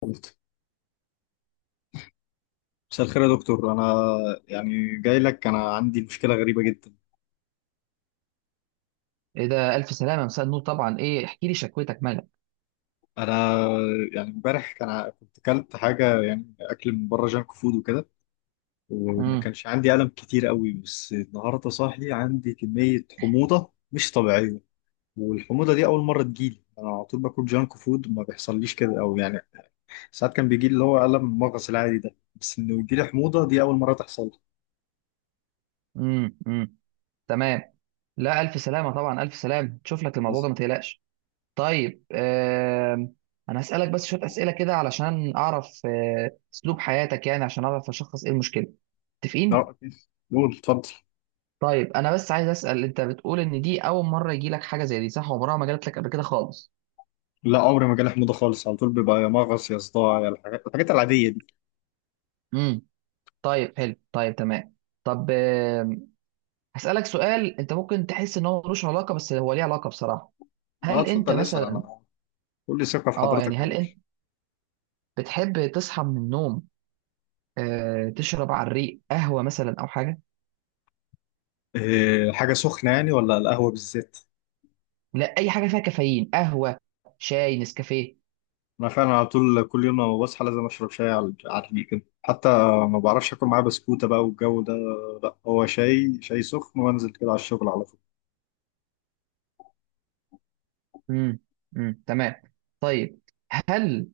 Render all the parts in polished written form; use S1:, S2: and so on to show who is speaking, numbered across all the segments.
S1: قلت مساء الخير يا دكتور. انا يعني جاي لك، انا عندي مشكله غريبه جدا.
S2: ايه ده، الف سلامه. مساء النور طبعا. ايه، احكي لي شكوتك مالك.
S1: انا يعني امبارح كنت اكلت حاجه، يعني اكل من بره، جانك فود وكده، وما
S2: امم
S1: كانش عندي الم كتير قوي، بس النهارده صاحي عندي كميه حموضه مش طبيعيه. والحموضه دي اول مره تجيلي، انا على طول باكل جانك فود ما بيحصليش كده، او يعني ساعات كان بيجي لي اللي هو الم المغص العادي ده، بس انه يجيلي حموضه دي اول مره تحصل لي.
S2: امم امم تمام. لا الف سلامه، طبعا الف سلامه، تشوف لك الموضوع
S1: بس-
S2: ده ما تقلقش. طيب، انا هسالك بس شويه اسئله كده علشان اعرف اسلوب حياتك، يعني عشان اعرف اشخص ايه المشكله. متفقين؟
S1: لا، قول اتفضل.
S2: طيب انا بس عايز اسال، انت بتقول ان دي اول مره يجي لك حاجه زي دي، صح؟ عمرها ما جات لك قبل كده خالص؟
S1: لا عمري ما جالي حموضه خالص، على طول بيبقى يا مغص يا صداع يا الحاجات العاديه دي.
S2: امم طيب حلو طيب تمام. طب هسالك سؤال. انت ممكن تحس ان هو ملوش علاقه، بس هو ليه علاقه بصراحه.
S1: ما
S2: هل انت
S1: اتفضل اسال
S2: مثلا
S1: انا، كل ثقه في حضرتك
S2: هل
S1: اهو.
S2: انت بتحب تصحى من النوم تشرب على الريق قهوه مثلا او حاجه؟
S1: إيه، حاجه سخنه يعني ولا القهوه بالذات؟
S2: لا، اي حاجه فيها كافيين، قهوه شاي نسكافيه.
S1: انا فعلا على طول كل يوم لما بصحى لازم اشرب شاي على الريق كده، حتى ما بعرفش اكل معاه بسكوته بقى والجو ده. لا، هو شاي سخن وانزل كده على الشغل على طول.
S2: امم تمام. طيب، هل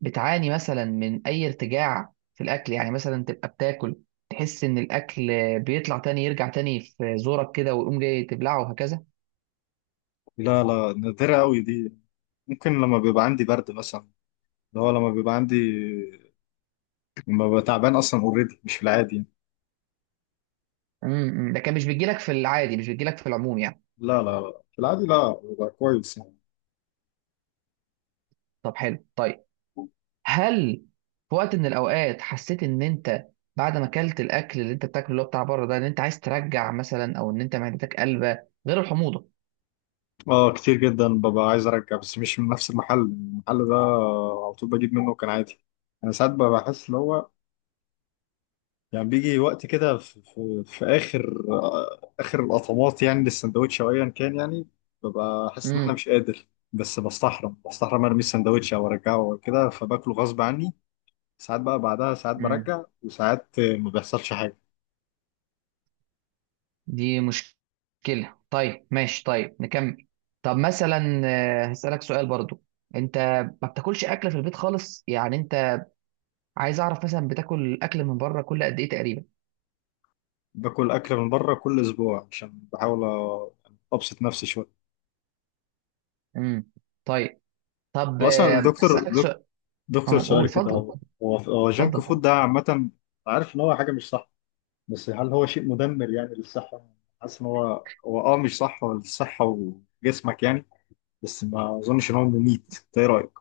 S2: بتعاني مثلا من اي ارتجاع في الاكل؟ يعني مثلا تبقى بتاكل، تحس ان الاكل بيطلع تاني، يرجع تاني في زورك كده ويقوم جاي تبلعه وهكذا.
S1: لا لا، نادره قوي دي، ممكن لما بيبقى عندي برد مثلا، اللي هو لما بيبقى عندي لما ببقى تعبان اصلا اوريدي مش في العادي يعني.
S2: أمم. ده كان مش بيجيلك في العادي؟ مش بيجيلك في العموم يعني؟
S1: لا لا لا، في العادي لا، ببقى كويس يعني.
S2: طب حلو طيب. هل في وقت من الاوقات حسيت ان انت بعد ما اكلت الاكل اللي انت بتاكله اللي هو بتاع بره ده، ان انت عايز ترجع مثلا، او ان انت معدتك قلبه غير الحموضه؟
S1: اه كتير جدا ببقى عايز ارجع، بس مش من نفس المحل ده على طول بجيب منه كان عادي. انا ساعات ببقى بحس اللي هو، يعني بيجي وقت كده في اخر القطمات يعني للسندوتش او ايا كان يعني، ببقى احس ان انا
S2: امم
S1: مش قادر، بس بستحرم ارمي السندوتش او ارجعه او كده، فباكله غصب عني. ساعات بقى بعدها ساعات
S2: امم
S1: برجع، وساعات ما بيحصلش حاجه.
S2: دي مشكله. طيب ماشي، طيب نكمل. طب مثلا هسألك سؤال برضو. انت ما بتاكلش اكل في البيت خالص يعني؟ انت، عايز اعرف مثلا بتاكل اكل من بره كل قد ايه تقريبا؟
S1: باكل اكل من بره كل اسبوع عشان بحاول ابسط نفسي شويه.
S2: امم طيب. طب
S1: هو اصلا الدكتور،
S2: هسألك سؤال.
S1: دكتور
S2: اه قول
S1: سؤال كده،
S2: اتفضل،
S1: هو هو
S2: اتفضل
S1: جانك
S2: اتفضل.
S1: فود ده عامة، عارف إن هو حاجة مش صح، بس هل هو شيء مدمر يعني للصحة؟ حاسس إن هو مش صح للصحة وجسمك يعني، بس ما أظنش إن هو مميت، أنت إيه رأيك؟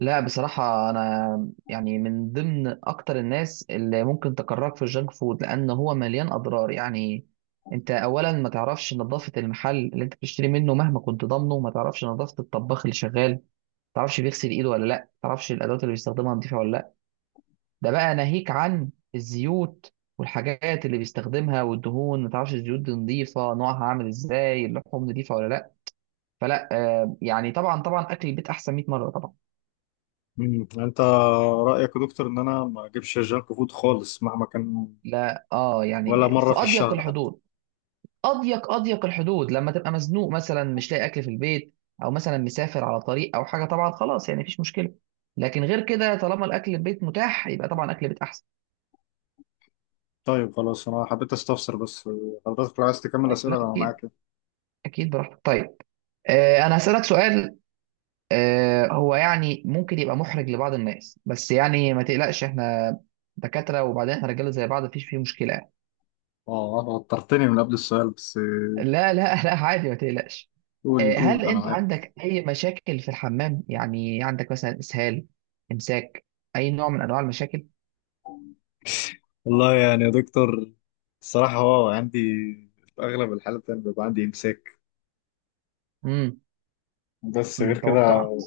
S2: لا بصراحة، أنا يعني من ضمن أكتر الناس اللي ممكن تكرهك في الجانك فود، لأن هو مليان أضرار يعني. أنت أولا ما تعرفش نظافة المحل اللي أنت بتشتري منه، مهما كنت ضامنه ما تعرفش نظافة الطباخ اللي شغال، ما تعرفش بيغسل إيده ولا لأ، ما تعرفش الأدوات اللي بيستخدمها نظيفة ولا لأ. ده بقى ناهيك عن الزيوت والحاجات اللي بيستخدمها والدهون، ما تعرفش الزيوت دي نظيفة، نوعها عامل إزاي، اللحوم نظيفة ولا لأ. فلا يعني طبعا طبعا أكل البيت أحسن 100 مرة طبعا.
S1: مم. أنت رأيك يا دكتور إن أنا ما أجيبش جانك فود خالص مهما كان،
S2: لا اه
S1: ولا
S2: يعني
S1: مرة
S2: في
S1: في
S2: اضيق
S1: الشهر حتى؟
S2: الحدود، اضيق الحدود لما تبقى مزنوق مثلا مش لاقي اكل في البيت، او مثلا مسافر على طريق او حاجه، طبعا خلاص يعني مفيش مشكله. لكن غير كده طالما الاكل البيت متاح يبقى طبعا اكل البيت احسن.
S1: طيب خلاص، أنا حبيت أستفسر بس، حضرتك لو عايز تكمل
S2: أيوة،
S1: أسئلة
S2: لا
S1: أنا
S2: اكيد
S1: معاك.
S2: اكيد، براحتك. طيب انا هسالك سؤال. هو يعني ممكن يبقى محرج لبعض الناس، بس يعني ما تقلقش احنا دكاتره، وبعدين احنا رجاله زي بعض، مفيش فيه مشكله.
S1: أه، أنا وترتني من قبل السؤال بس،
S2: لا لا لا، عادي ما تقلقش.
S1: قول
S2: هل
S1: قول أنا
S2: انت
S1: معاك.
S2: عندك اي مشاكل في الحمام؟ يعني عندك مثلا اسهال، امساك، اي نوع من انواع المشاكل؟
S1: والله يعني يا دكتور، الصراحة هو عندي في أغلب الحالات أنا بيبقى عندي إمساك،
S2: امم
S1: بس غير كده،
S2: توقعت.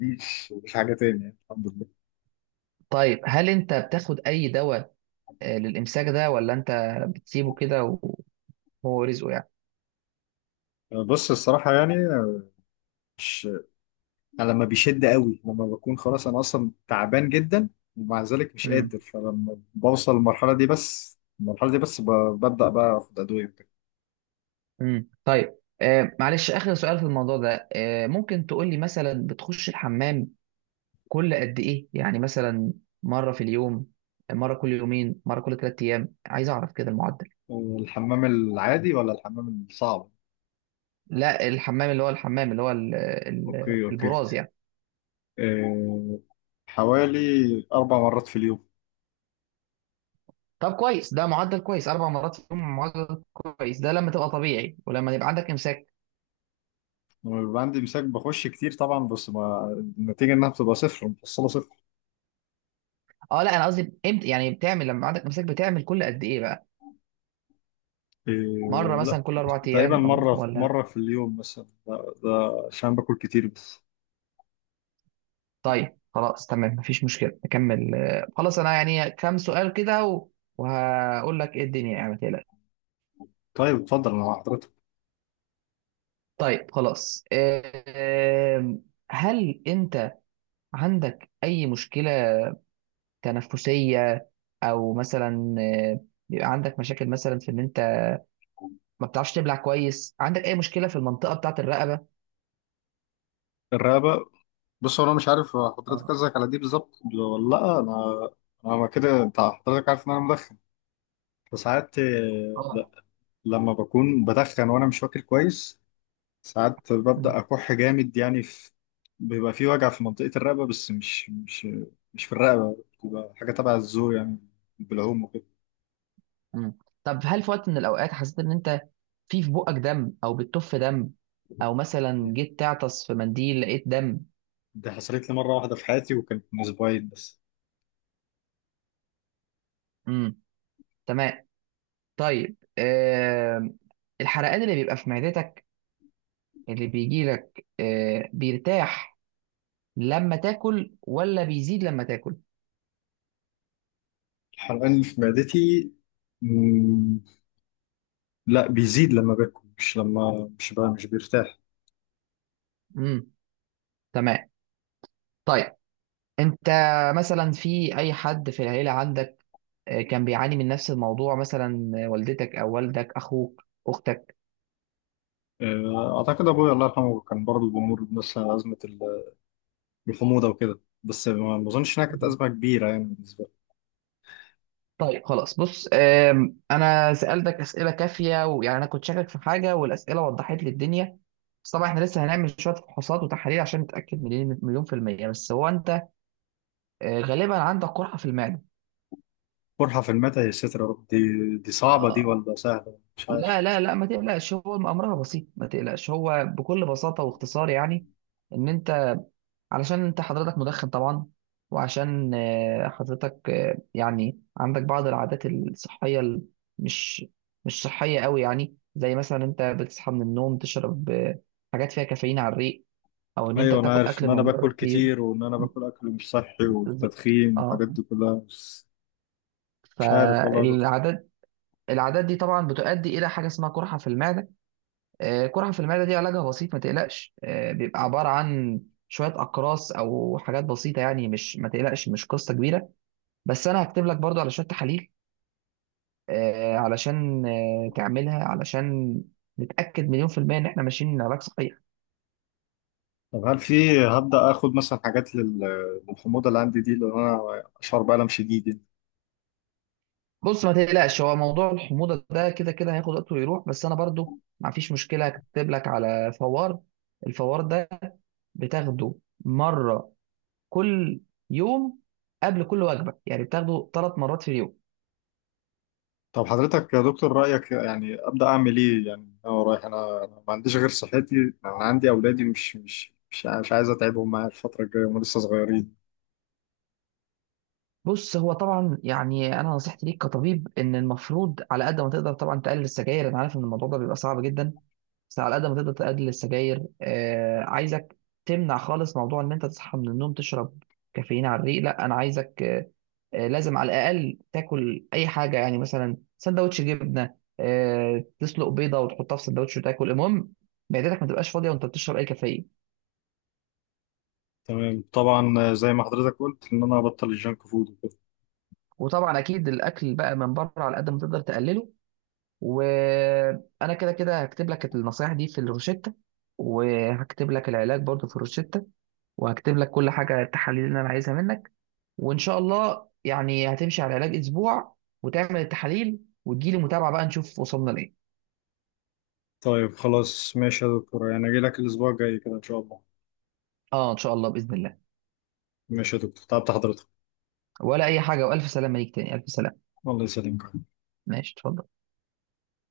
S1: مفيش حاجة تاني يعني الحمد لله.
S2: طيب هل انت بتاخد اي دواء للامساك ده، ولا انت بتسيبه كده وهو رزقه يعني؟
S1: بص الصراحة يعني، مش أنا لما بيشد قوي، لما بكون خلاص أنا أصلا تعبان جدا ومع ذلك مش
S2: امم
S1: قادر، فلما بوصل للمرحلة دي، بس المرحلة دي بس ببدأ بقى آخد أدوية وبتاع.
S2: طيب. معلش اخر سؤال في الموضوع ده. ممكن تقول لي مثلا بتخش الحمام كل قد ايه؟ يعني مثلا مرة في اليوم، مرة كل يومين، مرة كل 3 ايام، عايز اعرف كده المعدل.
S1: الحمام العادي ولا الحمام الصعب؟
S2: لا، الحمام اللي هو الحمام اللي هو
S1: أوكي أوكي،
S2: البراز يعني.
S1: أه حوالي 4 مرات في اليوم.
S2: طب كويس، ده معدل كويس، 4 مرات في اليوم معدل كويس، ده لما تبقى طبيعي، ولما يبقى عندك امساك؟
S1: عندي مساك بخش كتير طبعا، بس ما النتيجة انها بتبقى صفر، محصلة صفر.
S2: اه لا، انا قصدي امتى يعني بتعمل، لما عندك امساك بتعمل كل قد ايه بقى، مره
S1: إيه لا،
S2: مثلا كل اربع
S1: تقريبا
S2: ايام او
S1: مرة
S2: ولا؟
S1: مرة في اليوم مثلا، ده عشان باكل كتير بس.
S2: طيب خلاص تمام مفيش مشكله، نكمل. خلاص انا يعني كام سؤال كده وهقول لك ايه الدنيا يعني ما تقلقش.
S1: طيب اتفضل انا مع حضرتك.
S2: طيب خلاص. آه، هل انت عندك اي مشكله تنفسيه، او مثلا بيبقى عندك مشاكل مثلا في ان انت ما بتعرفش تبلع كويس؟ عندك اي مشكله في المنطقه بتاعه الرقبه؟
S1: الرقبة، بص هو انا مش عارف، حضرتك
S2: اه
S1: قصدك على دي بالظبط ولا لا، انا كده انت حضرتك عارف ان انا مدخن، فساعات لا،
S2: اه.
S1: لما بكون بدخن وانا مش واكل كويس، ساعات
S2: مم.
S1: ببدأ أكح جامد يعني، بيبقى في وجع في منطقة الرقبة، بس مش في الرقبة، بتبقى حاجة تبع الزور يعني، بالعوم وكده.
S2: مم. طب هل في وقت من الاوقات حسيت ان انت في بقك دم او بتطف دم، او مثلا جيت تعطس في منديل لقيت دم؟
S1: دي حصلت لي مرة واحدة في حياتي، وكانت من أسبوعين بس.
S2: امم تمام. طيب، الحرقان اللي بيبقى في معدتك اللي بيجي لك بيرتاح لما تاكل ولا بيزيد لما تاكل؟
S1: الحرقان اللي في معدتي، مم، لا بيزيد لما باكل، مش لما، مش بقى مش بيرتاح.
S2: امم تمام. طيب انت مثلا في اي حد في العيلة عندك كان بيعاني من نفس الموضوع مثلا، والدتك او والدك، اخوك، اختك؟
S1: أعتقد أبويا الله يرحمه كان برضه بيمر بنفس أزمة الحموضة وكده، بس ما أظنش إنها كانت أزمة كبيرة يعني بالنسبة لي.
S2: طيب خلاص، بص انا سألتك اسئلة كافية، ويعني انا كنت شاكك في حاجة، والاسئلة وضحت لي الدنيا. بس طبعا احنا لسه هنعمل شوية فحوصات وتحاليل عشان نتأكد مليون مليون في المية. بس هو انت غالبا عندك قرحة في المعدة.
S1: قرحة في المعدة؟ يا ساتر يا رب، دي صعبة دي
S2: آه،
S1: ولا سهلة مش
S2: لا
S1: عارف.
S2: لا لا ما تقلقش، هو امرها بسيط ما تقلقش، هو بكل بساطة واختصار يعني ان انت، علشان انت حضرتك مدخن طبعا، وعشان حضرتك يعني عندك بعض العادات الصحية مش مش صحية قوي يعني. زي مثلا انت بتصحى من النوم تشرب حاجات فيها كافيين على الريق، او ان انت
S1: ايوه انا
S2: بتاكل
S1: عارف
S2: اكل
S1: ان انا
S2: من بره
S1: باكل
S2: كتير.
S1: كتير وان انا
S2: م،
S1: باكل اكل مش صحي
S2: بالظبط.
S1: والتدخين
S2: اه
S1: والحاجات دي كلها، بس مش عارف والله يا دكتور.
S2: فالعادات، العادات دي طبعا بتؤدي الى حاجه اسمها قرحه في المعده. قرحه في المعده دي علاجها بسيط ما تقلقش. بيبقى عباره عن شويه اقراص او حاجات بسيطه يعني، مش ما تقلقش مش قصه كبيره. بس انا هكتب لك برضو على شويه تحاليل علشان تعملها علشان نتاكد مليون في الميه ان احنا ماشيين علاج صحيح.
S1: طب هل في، هبدا اخد مثلا حاجات للحموضه اللي عندي دي لان انا اشعر بالم شديد يعني.
S2: بص ما تقلقش، هو موضوع الحموضه ده كده كده هياخد وقته ويروح. بس انا برضو ما فيش مشكله هكتب لك على فوار. الفوار ده بتاخده مره كل يوم قبل كل وجبه، يعني بتاخده 3 مرات في اليوم.
S1: طب حضرتك يا دكتور رايك يعني ابدا اعمل ايه يعني، انا رايح، انا ما عنديش غير صحتي، انا عندي اولادي، مش عايز اتعبهم معايا الفتره الجايه، هم لسه صغيرين.
S2: بص هو طبعا يعني انا نصيحتي ليك كطبيب ان المفروض على قد ما تقدر طبعا تقلل السجاير، انا عارف ان الموضوع ده بيبقى صعب جدا، بس على قد ما تقدر تقلل السجاير. عايزك تمنع خالص موضوع ان انت تصحى من النوم تشرب كافيين على الريق، لا انا عايزك لازم على الاقل تاكل اي حاجه، يعني مثلا سندوتش جبنه، تسلق بيضه وتحطها في سندوتش وتاكل، المهم معدتك ما تبقاش فاضيه وانت بتشرب اي كافيين.
S1: تمام طبعا زي ما حضرتك قلت ان انا ابطل الجنك فود وكده.
S2: وطبعا اكيد الاكل بقى من بره على قد ما تقدر تقلله. وانا كده كده هكتب لك النصايح دي في الروشته، وهكتب لك العلاج برضو في الروشته، وهكتب لك كل حاجه، التحاليل اللي انا عايزها منك. وان شاء الله يعني هتمشي على علاج اسبوع، وتعمل التحاليل، وتجيلي متابعه بقى نشوف وصلنا لايه.
S1: طيب خلاص ماشي يا دكتور، يعني اجي لك الاسبوع الجاي كده ان شاء الله.
S2: اه ان شاء الله باذن الله.
S1: ماشي يا دكتور، تعبت حضرتك.
S2: ولا اي حاجه، والف سلامه ليك تاني، الف سلامه.
S1: الله يسلمك.
S2: ماشي، اتفضل.